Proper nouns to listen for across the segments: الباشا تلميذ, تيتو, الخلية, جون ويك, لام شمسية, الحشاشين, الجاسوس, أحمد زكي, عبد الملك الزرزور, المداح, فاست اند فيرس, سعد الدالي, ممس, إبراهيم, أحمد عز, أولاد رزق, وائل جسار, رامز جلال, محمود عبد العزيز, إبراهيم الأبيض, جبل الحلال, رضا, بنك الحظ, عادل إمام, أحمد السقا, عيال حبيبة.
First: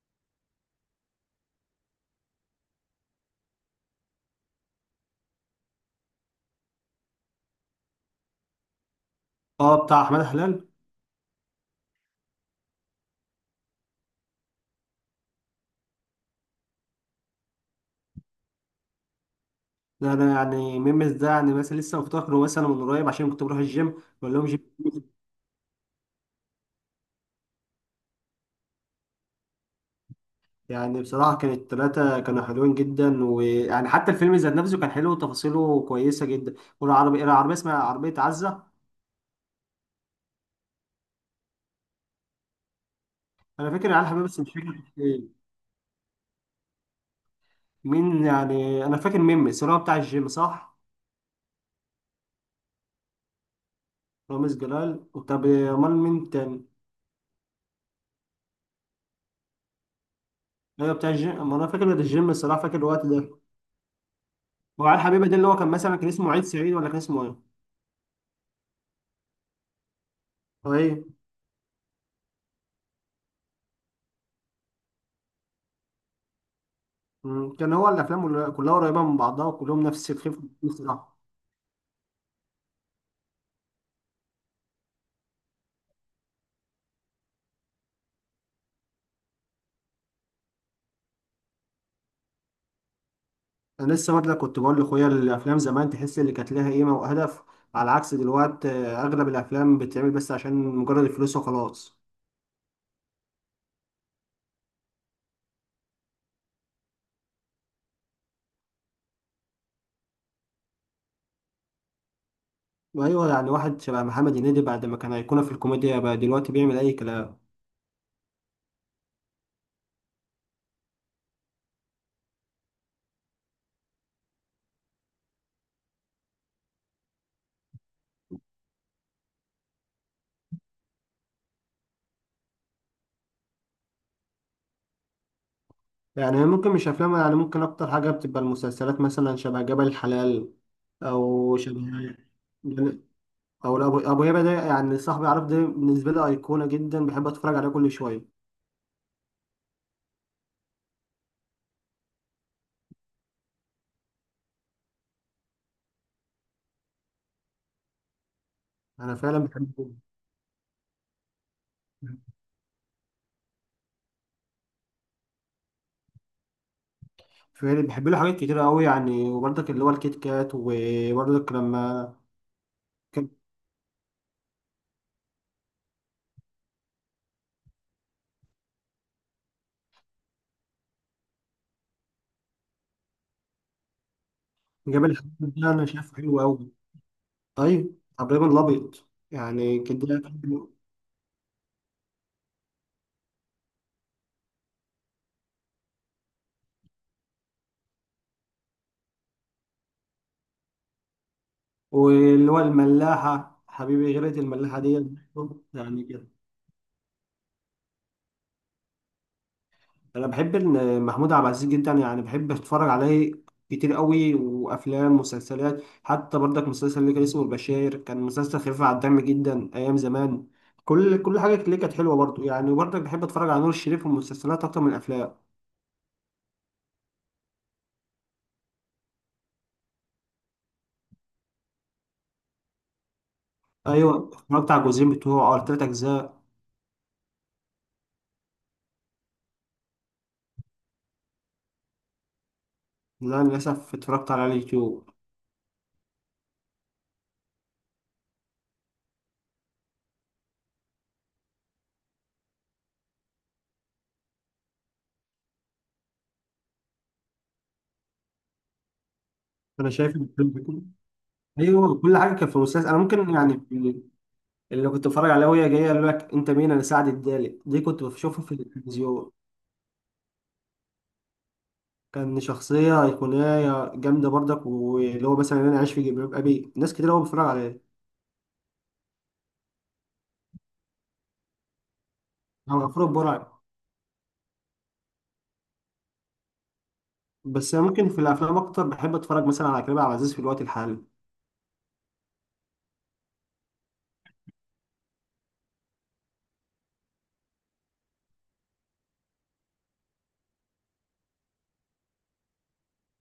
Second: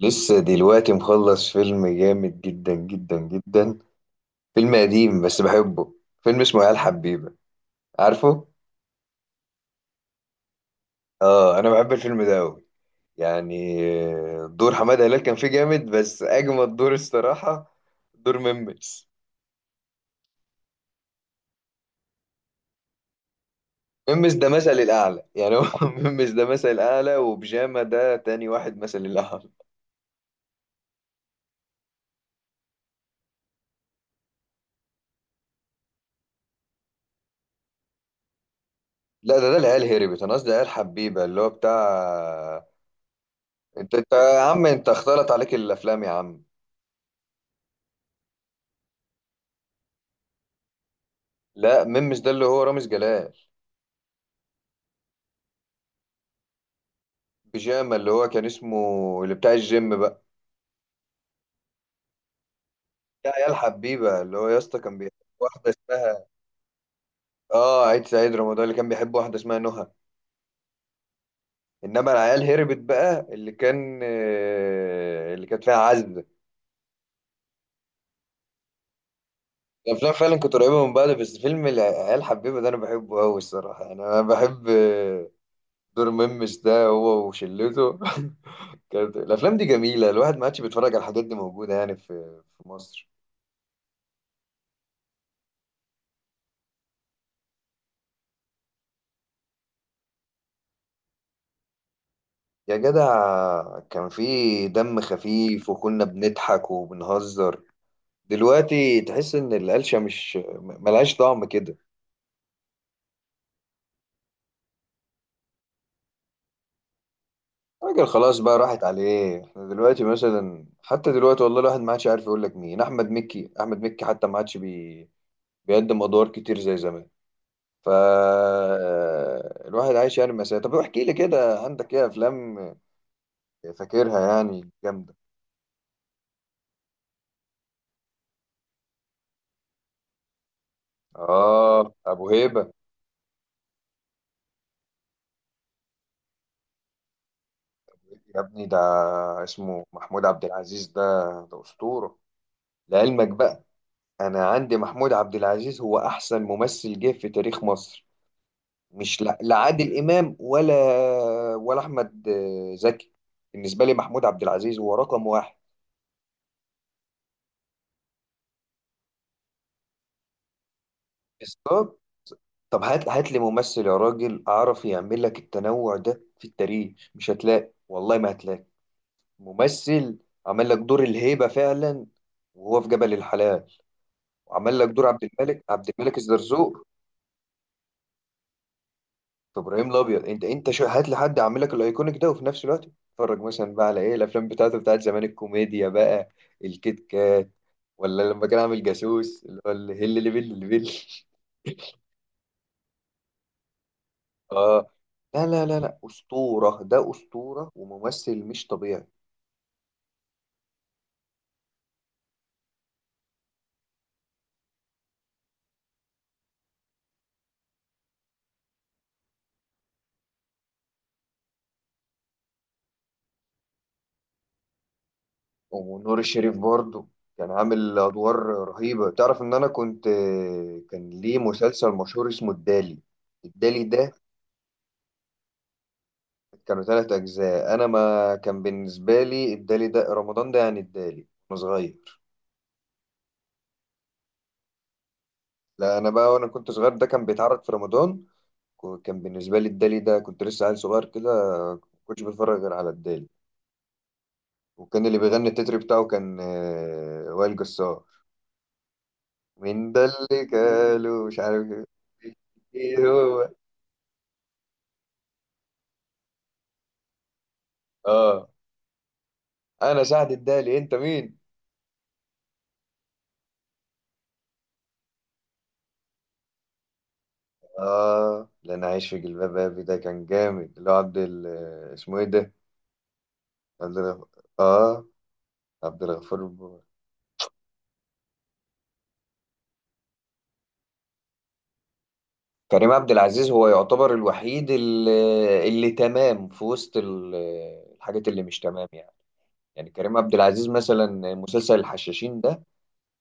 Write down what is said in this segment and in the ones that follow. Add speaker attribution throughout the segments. Speaker 1: لسه دلوقتي مخلص فيلم جامد جدا جدا جدا. فيلم قديم بس بحبه. فيلم اسمه عيال حبيبة. عارفه؟
Speaker 2: اه، بتاع احمد حلال.
Speaker 1: اه، انا بحب الفيلم ده قوي. يعني، دور حمادة هلال كان فيه جامد بس اجمد دور الصراحة. دور ممس.
Speaker 2: ده انا يعني ميمز ده يعني مثلا لسه مفتكره مثلا من قريب عشان كنت بروح الجيم
Speaker 1: ممس
Speaker 2: بقول لهم
Speaker 1: ده
Speaker 2: جيم.
Speaker 1: مثل الاعلى يعني هو ممس ده مثل الاعلى، وبجامة ده تاني واحد مثل الاعلى.
Speaker 2: يعني بصراحه كانت الثلاثه كانوا حلوين جدا، ويعني حتى الفيلم ذات نفسه كان حلو وتفاصيله كويسه جده. والعربيه اسمها عربيه عزه.
Speaker 1: لا، ده العيال هربت. انا قصدي عيال حبيبة اللي هو بتاع.
Speaker 2: انا فاكر
Speaker 1: انت
Speaker 2: العيال
Speaker 1: انت
Speaker 2: حبيبي
Speaker 1: يا
Speaker 2: بس مش
Speaker 1: عم، انت
Speaker 2: فاكر
Speaker 1: اختلط عليك الافلام يا عم.
Speaker 2: مين. يعني انا فاكر ميمز اللي هو بتاع الجيم، صح؟
Speaker 1: لا، ممس ده اللي هو رامز جلال.
Speaker 2: رامز جلال. طب امال مين تاني؟
Speaker 1: بيجامه اللي هو كان اسمه، اللي بتاع الجيم بقى.
Speaker 2: ايوه بتاع الجيم، أما انا فاكر الجيم الصراحه، فاكر الوقت
Speaker 1: يا
Speaker 2: ده.
Speaker 1: عيال حبيبه اللي هو يا اسطى
Speaker 2: وعلى
Speaker 1: كان بيحب
Speaker 2: الحبيبه ده اللي هو كان
Speaker 1: واحده
Speaker 2: مثلا كان
Speaker 1: اسمها.
Speaker 2: اسمه عيد سعيد، ولا كان اسمه
Speaker 1: اه، عيد سعيد رمضان اللي كان بيحب واحده اسمها نهى.
Speaker 2: ايه؟
Speaker 1: انما العيال هربت بقى اللي كانت فيها عزه.
Speaker 2: كان هو الافلام كلها قريبه من بعضها، وكلهم نفس
Speaker 1: الافلام فعلا
Speaker 2: الخفه
Speaker 1: كانت
Speaker 2: نفس
Speaker 1: قريبه من بعض،
Speaker 2: الراحه.
Speaker 1: بس فيلم العيال حبيبه ده انا بحبه قوي الصراحه. يعني انا بحب دور ميمس ده هو وشلته. كانت الافلام دي جميله، الواحد ما عادش بيتفرج على الحاجات دي موجوده يعني في مصر.
Speaker 2: انا لسه برضه كنت بقول لاخويا الافلام زمان تحس اللي كانت لها قيمه وهدف، على عكس دلوقتي اغلب الافلام بتتعمل بس عشان مجرد الفلوس وخلاص.
Speaker 1: يا جدع كان في دم خفيف وكنا بنضحك وبنهزر. دلوقتي تحس ان القلشة مش ملهاش طعم كده.
Speaker 2: وايوه يعني واحد شبه محمد هنيدي، بعد ما كان ايقونه في الكوميديا بقى دلوقتي بيعمل اي كلام.
Speaker 1: راجل خلاص بقى راحت عليه. احنا دلوقتي مثلا حتى دلوقتي والله الواحد ما عادش عارف يقول لك مين. احمد مكي، احمد مكي حتى ما عادش بيقدم ادوار كتير زي زمان. ف الواحد عايش يعني. مساء، طب احكي لي كده، عندك ايه افلام فاكرها يعني جامدة؟
Speaker 2: يعني ممكن مش افلام، يعني ممكن اكتر حاجه بتبقى المسلسلات مثلا شبه جبل الحلال، او شبه،
Speaker 1: اه، ابو هيبة.
Speaker 2: او ابو هيبه ده. يعني صاحبي، عارف، ده بالنسبه لي ايقونه جدا، بحب اتفرج عليه كل شويه.
Speaker 1: يا ابني ده اسمه محمود عبد العزيز. ده ده أسطورة لعلمك بقى. أنا عندي محمود عبد العزيز هو أحسن ممثل جه في تاريخ مصر.
Speaker 2: انا
Speaker 1: مش لا
Speaker 2: فعلا
Speaker 1: لا
Speaker 2: بحبه.
Speaker 1: عادل إمام، ولا ولا أحمد زكي. بالنسبة لي محمود عبد العزيز هو رقم واحد.
Speaker 2: فعلا بحب له حاجات كتير قوي، يعني وبرضك اللي هو الكيت كات، وبرضك
Speaker 1: بالظبط.
Speaker 2: لما
Speaker 1: طب هات
Speaker 2: كان
Speaker 1: هات لي ممثل يا راجل أعرف يعمل لك التنوع ده في التاريخ. مش هتلاقي، والله ما هتلاقي ممثل عمل لك دور الهيبة فعلا وهو في جبل الحلال، وعمل لك
Speaker 2: جاب
Speaker 1: دور عبد
Speaker 2: الحاجات
Speaker 1: الملك،
Speaker 2: ده انا
Speaker 1: عبد الملك
Speaker 2: شايفه حلو قوي.
Speaker 1: الزرزور.
Speaker 2: طيب ابراهيم الابيض يعني
Speaker 1: ابراهيم
Speaker 2: كده.
Speaker 1: الابيض انت شو، هات لي حد اعمل لك الايكونيك ده، وفي نفس الوقت اتفرج مثلا بقى على ايه الافلام بتاعته بتاعت زمان الكوميديا بقى. الكيت كات، ولا لما كان عامل جاسوس اللي هو الهل اللي بل اللي بل.
Speaker 2: واللي هو الملاحه حبيبي، غيرة الملاحه
Speaker 1: اه،
Speaker 2: دي.
Speaker 1: لا لا لا لا،
Speaker 2: يعني
Speaker 1: اسطوره ده اسطوره وممثل مش طبيعي.
Speaker 2: انا بحب ان محمود عبد العزيز جدا، يعني بحب اتفرج عليه كتير قوي. وافلام ومسلسلات حتى برضك، مسلسل اللي كان اسمه البشاير كان مسلسل خفيف على الدم جدا ايام زمان. كل حاجه اللي كانت حلوه برضه، يعني وبرضك بحب اتفرج على نور الشريف، والمسلسلات اكتر من الافلام.
Speaker 1: ونور الشريف برضه كان عامل ادوار رهيبه. تعرف ان انا كنت، كان ليه مسلسل مشهور اسمه الدالي. الدالي ده
Speaker 2: ايوه اتفرجت على الجزئين بتوعه او التلات اجزاء.
Speaker 1: كانوا ثلاث أجزاء. أنا ما كان بالنسبة لي الدالي ده رمضان ده، يعني الدالي وأنا صغير.
Speaker 2: لا للاسف اتفرجت على اليوتيوب.
Speaker 1: لا، أنا بقى وأنا كنت صغير ده كان بيتعرض في رمضان. كان بالنسبة لي الدالي ده كنت لسه عيل صغير كده. ما كنتش بتفرج غير على الدالي. وكان اللي بيغني التتر بتاعه كان وائل جسار. مين
Speaker 2: انا
Speaker 1: ده
Speaker 2: شايف
Speaker 1: اللي
Speaker 2: الفيلم
Speaker 1: قالوا مش عارف
Speaker 2: ايوه كل حاجه كانت في المسلسل انا
Speaker 1: ايه
Speaker 2: ممكن
Speaker 1: هو.
Speaker 2: يعني اللي كنت بتفرج عليه، وهي جايه يقول لك انت مين، انا سعد الدالي، دي كنت بشوفها
Speaker 1: اه،
Speaker 2: في التلفزيون.
Speaker 1: انا سعد الدالي، انت مين.
Speaker 2: كان شخصية أيقونية جامدة برضك، واللي هو مثلا أنا عايش في جلباب أبي، ناس كتير أوي بتتفرج عليه.
Speaker 1: اه، لا، انا عايش في جلباب ابي ده كان جامد. اللي هو اسمه ايه ده،
Speaker 2: أو غفور البرعي.
Speaker 1: عبد ال- اه، عبد الغفور.
Speaker 2: بس أنا ممكن في الأفلام أكتر بحب أتفرج مثلا على كريم عبد العزيز في الوقت الحالي.
Speaker 1: كريم عبد العزيز هو يعتبر الوحيد اللي تمام في وسط الحاجات اللي مش تمام يعني. يعني كريم عبد العزيز مثلا مسلسل الحشاشين ده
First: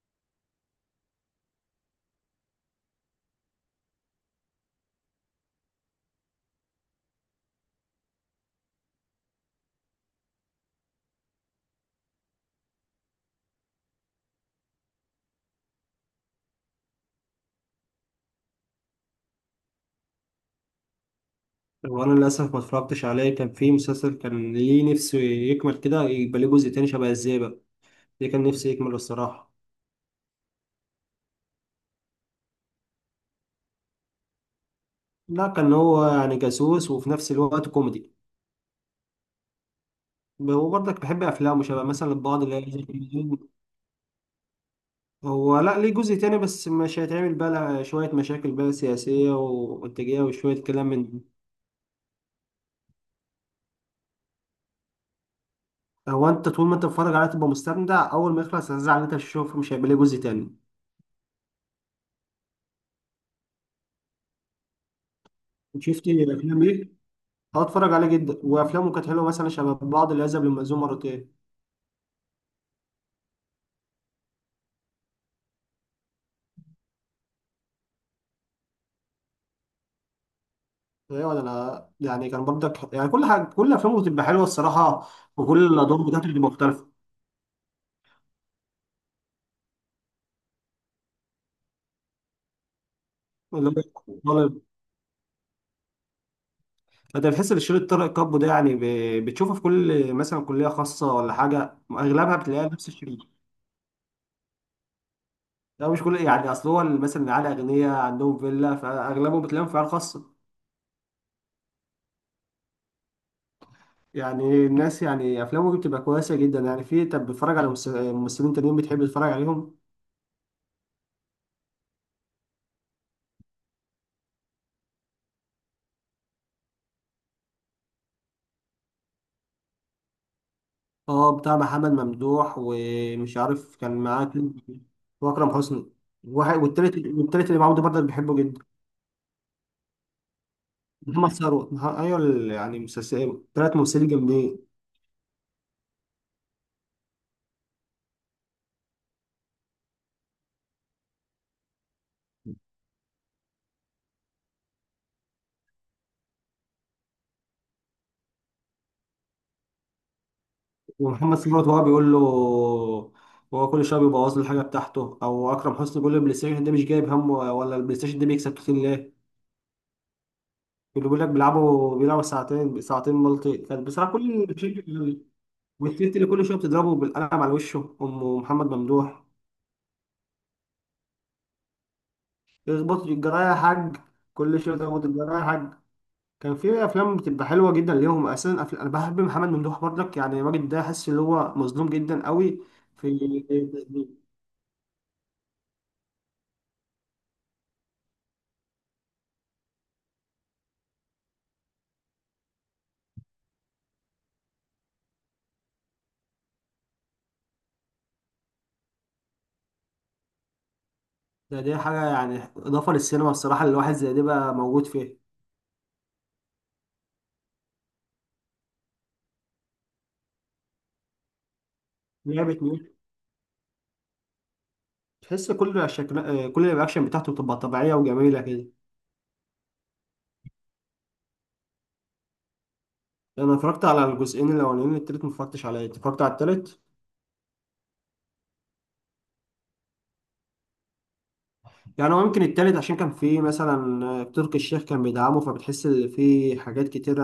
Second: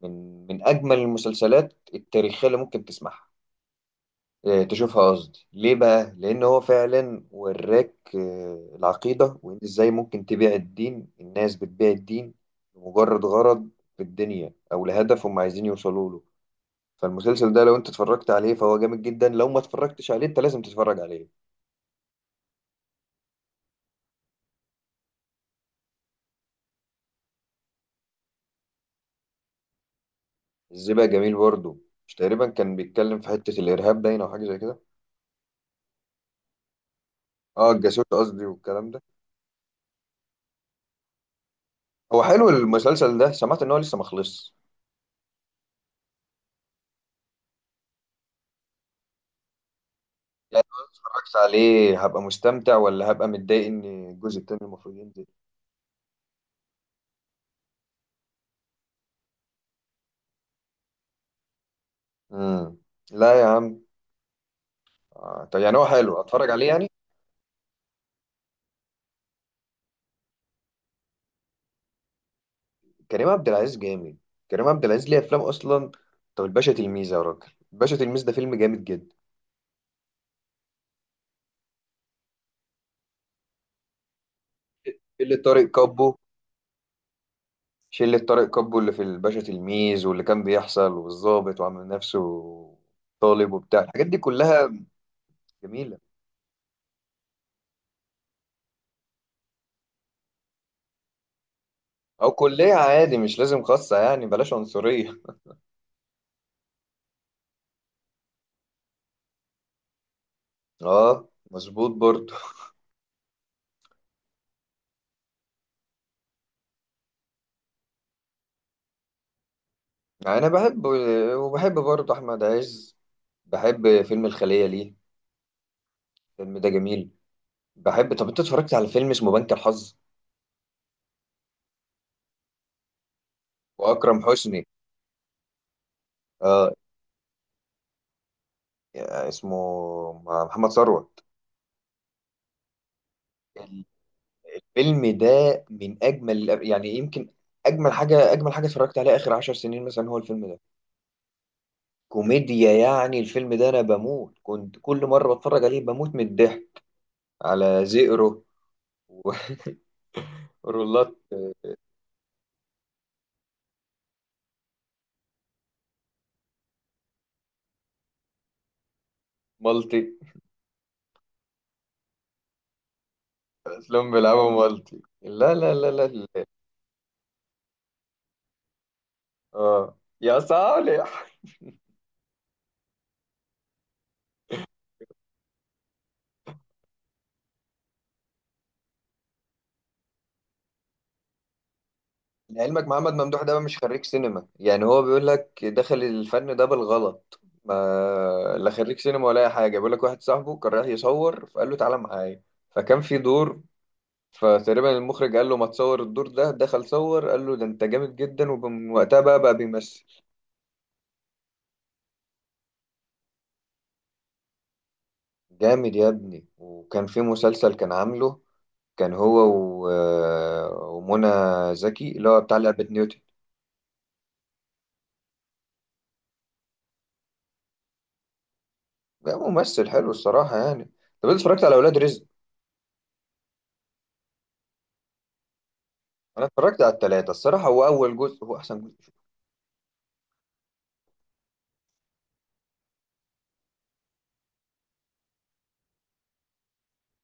Speaker 1: من اجمل المسلسلات التاريخيه اللي ممكن تسمعها، تشوفها قصدي ليه بقى؟ لان هو فعلا وراك العقيده، وان ازاي ممكن تبيع الدين. الناس بتبيع الدين لمجرد غرض في الدنيا او لهدف هم عايزين يوصلوا له. فالمسلسل ده لو انت اتفرجت عليه فهو جامد جدا، لو ما اتفرجتش عليه انت لازم تتفرج عليه.
Speaker 2: وأنا للأسف ما اتفرجتش عليه. كان في مسلسل كان ليه نفسه يكمل كده يبقى ليه جزء تاني شبه الزيبق، ده كان نفسي يكمل الصراحة.
Speaker 1: الزبق جميل برضه. مش تقريبا كان بيتكلم في حتة الارهاب باين او حاجة زي كده؟
Speaker 2: لا كان هو يعني جاسوس وفي نفس الوقت
Speaker 1: اه، الجاسوس
Speaker 2: كوميدي.
Speaker 1: قصدي والكلام ده.
Speaker 2: وبرضك بحب أفلامه شبه مثلا
Speaker 1: هو
Speaker 2: بعض
Speaker 1: حلو
Speaker 2: اللي هي
Speaker 1: المسلسل ده، سمعت ان هو لسه ما خلصش.
Speaker 2: هو. لا ليه جزء تاني بس مش هيتعمل، بقى لها شوية مشاكل بقى سياسية وانتاجية
Speaker 1: يعني لو
Speaker 2: وشوية كلام
Speaker 1: أنا
Speaker 2: من ده.
Speaker 1: اتفرجت عليه هبقى مستمتع ولا هبقى متضايق ان الجزء التاني المفروض ينزل؟
Speaker 2: هو انت طول ما انت بتتفرج عليه تبقى مستمتع، اول ما يخلص هتزعل ان انت مش هتشوف، مش هيبقى ليه جزء تاني.
Speaker 1: امم. لا يا عم. آه. طب يعني هو
Speaker 2: شفت
Speaker 1: حلو اتفرج
Speaker 2: افلام
Speaker 1: عليه يعني.
Speaker 2: ايه؟ اه اتفرج عليه جدا، وافلامه كانت حلوه مثلا شبه بعض اللي ذهب للمأذون مرتين.
Speaker 1: كريم عبد العزيز جامد. كريم عبد العزيز ليه افلام اصلا. طب الباشا تلميذ يا راجل، الباشا تلميذ ده فيلم جامد جدا.
Speaker 2: ايه ولا انا يعني كان برضك يعني كل حاجه، كل افلامه بتبقى حلوه الصراحه،
Speaker 1: اللي
Speaker 2: وكل
Speaker 1: طارق
Speaker 2: الادوار
Speaker 1: كابو،
Speaker 2: بتاعته بتبقى مختلفه.
Speaker 1: شلة طارق كابو اللي في الباشا تلميذ، واللي كان بيحصل والظابط وعامل نفسه طالب
Speaker 2: اللي
Speaker 1: وبتاع الحاجات دي
Speaker 2: هو طالب.
Speaker 1: كلها. جميلة.
Speaker 2: انت بتحس ان شريط طارق كابو ده يعني بتشوفه في كل مثلا كليه خاصه ولا حاجه،
Speaker 1: أو
Speaker 2: اغلبها بتلاقيها
Speaker 1: كلية
Speaker 2: نفس
Speaker 1: عادي
Speaker 2: الشريط.
Speaker 1: مش لازم خاصة، يعني بلاش عنصرية.
Speaker 2: لا مش كل يعني، اصل هو مثلا العيال اغنياء عندهم فيلا، فاغلبهم بتلاقيهم في عيال خاصه.
Speaker 1: اه، مظبوط برضه.
Speaker 2: يعني الناس يعني افلامهم بتبقى كويسه جدا يعني. في، طب بتتفرج على ممثلين تانيين بتحب تتفرج عليهم؟
Speaker 1: يعني أنا بحب، وبحب برضه أحمد عز. بحب فيلم الخلية، ليه الفيلم ده جميل. بحب، طب أنت اتفرجت على فيلم اسمه بنك الحظ
Speaker 2: اه بتاع محمد ممدوح ومش عارف كان
Speaker 1: وأكرم
Speaker 2: معاه كلب.
Speaker 1: حسني؟
Speaker 2: واكرم حسني. واحد
Speaker 1: اه،
Speaker 2: والتالت اللي معاهم ده برضه بحبه جدا.
Speaker 1: اسمه محمد ثروت.
Speaker 2: محمد ثروت، ايوه يعني مسلسل تلات ممثلين جامدين.
Speaker 1: الفيلم ده من اجمل يعني يمكن اجمل حاجه اتفرجت عليها اخر عشر سنين مثلا هو الفيلم ده. كوميديا، يعني الفيلم ده انا بموت، كنت كل مره بتفرج عليه بموت من الضحك. على زئرو و- ورولات.
Speaker 2: ومحمد صلاح برضه هو بيقول له، هو كل شويه بيبوظ له الحاجه بتاعته، او اكرم حسني بيقول له البلاي ستيشن ده مش جايب همه، ولا البلاي ستيشن ده بيكسب كتير ليه؟
Speaker 1: مالتي.
Speaker 2: اللي بيقول لك بيلعبوا بيلعبوا ساعتين ساعتين مالتي، كان
Speaker 1: افلام
Speaker 2: بصراحه كل
Speaker 1: بيلعبوا مالتي، لا لا لا لا
Speaker 2: والتيت اللي كل
Speaker 1: لا.
Speaker 2: شويه بتضربه بالقلم على وشه ام محمد ممدوح.
Speaker 1: اه يا صالح.
Speaker 2: يخبط الجرايه يا حاج. كل شويه بيخبط الجرايه يا حاج. كان في افلام بتبقى حلوه جدا ليهم اساسا. انا بحب محمد ممدوح برضك، يعني الراجل ده حاسس ان هو مظلوم جدا قوي
Speaker 1: لعلمك
Speaker 2: في
Speaker 1: محمد ممدوح ده مش خريج سينما، يعني هو بيقول لك دخل الفن ده بالغلط. ما لا خريج سينما ولا اي حاجه. بيقول لك واحد صاحبه كان رايح يصور فقال له تعالى معايا، فكان في دور، فتقريبا المخرج قال له ما تصور الدور ده، دخل صور قال له ده انت جامد جدا. ومن وقتها بقى بيمثل.
Speaker 2: ده. دي حاجة يعني إضافة للسينما الصراحة، اللي الواحد زي دي بقى موجود فيها.
Speaker 1: جامد يا ابني. وكان في مسلسل كان عامله، كان هو و... آه، ومنى زكي، اللي هو بتاع
Speaker 2: لعبة ميوت.
Speaker 1: لعبة نيوتن.
Speaker 2: تحس كل شكل، كل الرياكشن بتاعته بتبقى طبيعية وجميلة كده.
Speaker 1: ده ممثل حلو الصراحة يعني. طب انت اتفرجت على أولاد رزق؟
Speaker 2: أنا اتفرجت على الجزئين الأولانيين، التالت ما اتفرجتش عليه. أنت اتفرجت على
Speaker 1: انا
Speaker 2: التالت؟
Speaker 1: اتفرجت على التلاتة الصراحة. هو اول جزء هو احسن جزء.
Speaker 2: يعني هو يمكن التالت عشان كان فيه مثلا تركي الشيخ كان بيدعمه، فبتحس إن فيه حاجات كتيرة،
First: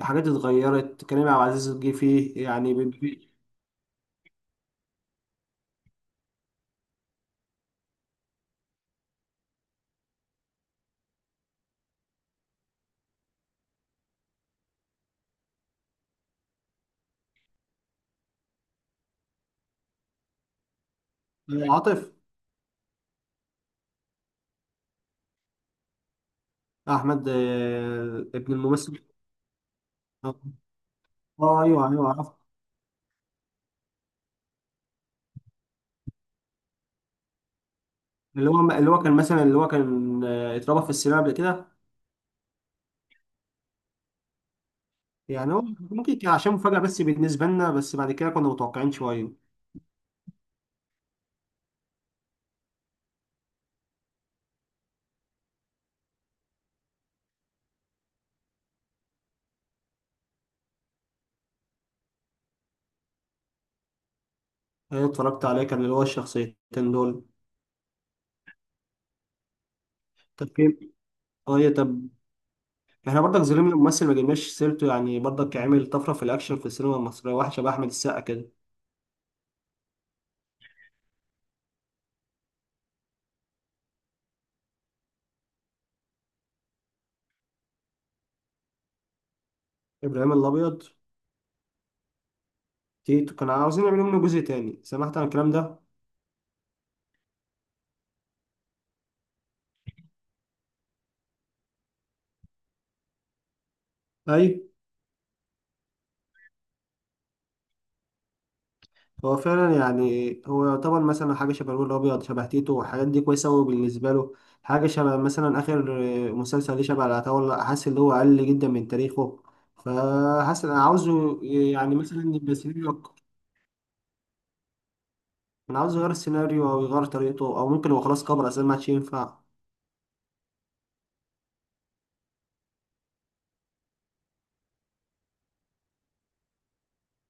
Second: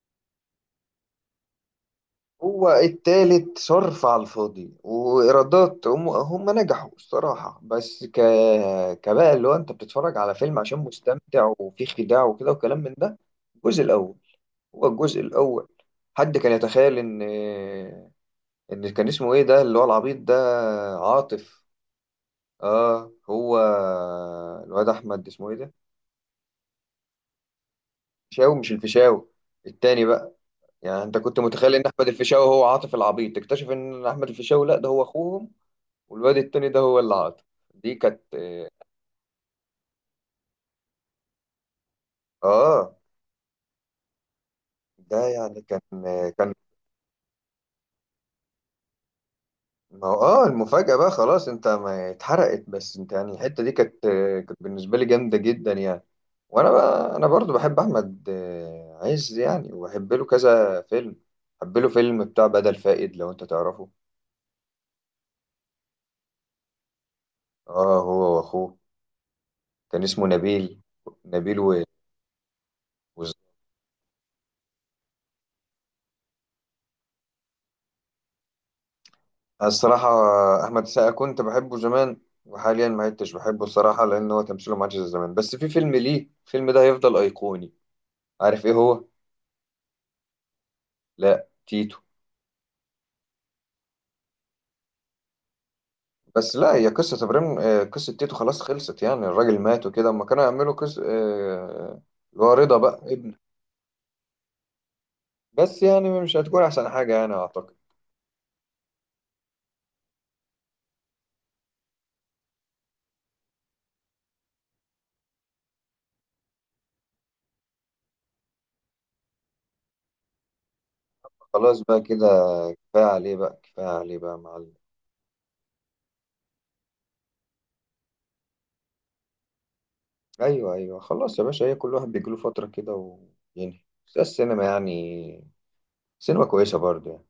Speaker 2: حاجات اتغيرت، كريم عبد العزيز جه فيه
Speaker 1: هو
Speaker 2: يعني
Speaker 1: التالت صرف على الفاضي، وايرادات هم نجحوا الصراحة. بس كبقى اللي هو انت بتتفرج على فيلم عشان مستمتع وفيه خداع وكده وكلام من ده. الجزء الاول، هو الجزء الاول حد كان يتخيل ان كان اسمه ايه ده اللي هو العبيط ده؟ عاطف.
Speaker 2: عاطف.
Speaker 1: اه هو الواد احمد اسمه ايه ده
Speaker 2: أحمد، ابن
Speaker 1: الفيشاوي، مش
Speaker 2: الممثل.
Speaker 1: الفيشاوي التاني بقى.
Speaker 2: اه.
Speaker 1: يعني انت كنت متخيل ان
Speaker 2: ايوه
Speaker 1: احمد
Speaker 2: ايوه عرفت.
Speaker 1: الفيشاوي هو عاطف العبيط. تكتشف ان احمد الفيشاوي لا، ده هو اخوهم. والواد التاني ده هو اللي عاطف. دي كانت
Speaker 2: اللي هو اللي هو كان مثلا اللي هو كان آه، اتربى في السينما قبل كده.
Speaker 1: آه، ده
Speaker 2: يعني
Speaker 1: يعني
Speaker 2: هو
Speaker 1: كان
Speaker 2: ممكن كان
Speaker 1: كان
Speaker 2: عشان مفاجأة بس بالنسبة لنا، بس بعد كده كنا متوقعين شوية.
Speaker 1: ما هو المفاجأة بقى خلاص انت ما اتحرقت. بس انت يعني الحتة دي كانت بالنسبة لي جامدة جدا يعني. وانا بقى انا برضو بحب احمد عز يعني. وبحب له كذا فيلم. بحب له فيلم بتاع بدل فائد لو انت تعرفه.
Speaker 2: أنا اتفرجت عليه كان اللي هو الشخصيتين دول.
Speaker 1: اه، هو واخوه. كان اسمه
Speaker 2: طب كيف؟
Speaker 1: نبيل
Speaker 2: طب احنا
Speaker 1: و...
Speaker 2: برضك ظلمنا الممثل ما جبناش سيرته، يعني برضك عمل طفرة في الأكشن في السينما المصرية، واحد شبه أحمد السقا كده.
Speaker 1: الصراحة. أحمد السقا كنت بحبه زمان، وحاليا ما عدتش بحبه الصراحة، لأن هو تمثيله ما عادش زي زمان. بس في فيلم ليه الفيلم ده هيفضل أيقوني. عارف إيه هو؟
Speaker 2: إبراهيم الأبيض.
Speaker 1: لا، تيتو.
Speaker 2: تيتو كانوا عاوزين يعملوا منه جزء تاني، سمعت عن الكلام ده؟
Speaker 1: بس لا، هي قصة إبراهيم آه، قصة تيتو خلاص خلصت، يعني الراجل مات وكده. أما كانوا يعملوا قصة اللي هو رضا بقى ابنه.
Speaker 2: أيوه.
Speaker 1: بس يعني مش هتكون أحسن حاجة يعني أعتقد.
Speaker 2: هو فعلا يعني هو يعتبر مثلا حاجة شبه الولد الأبيض، شبه تيتو، والحاجات دي كويسة أوي بالنسبة له. حاجة شبه مثلا آخر مسلسل ليه شبه العتاولة، حاسس إن هو أقل جدا من تاريخه. فحاسس أنا عاوزه
Speaker 1: خلاص
Speaker 2: يعني
Speaker 1: بقى كده،
Speaker 2: مثلا يبقى سيناريو
Speaker 1: كفاية
Speaker 2: أكتر.
Speaker 1: عليه بقى كفاية عليه بقى يا معلم.
Speaker 2: أنا عاوز يغير السيناريو أو يغير طريقته، أو ممكن هو خلاص كبر أساسا ما عادش ينفع.
Speaker 1: أيوه أيوه خلاص يا باشا، هي كل واحد بيجيله فترة كده وينهي. بس السينما يعني سينما كويسة برضه يعني.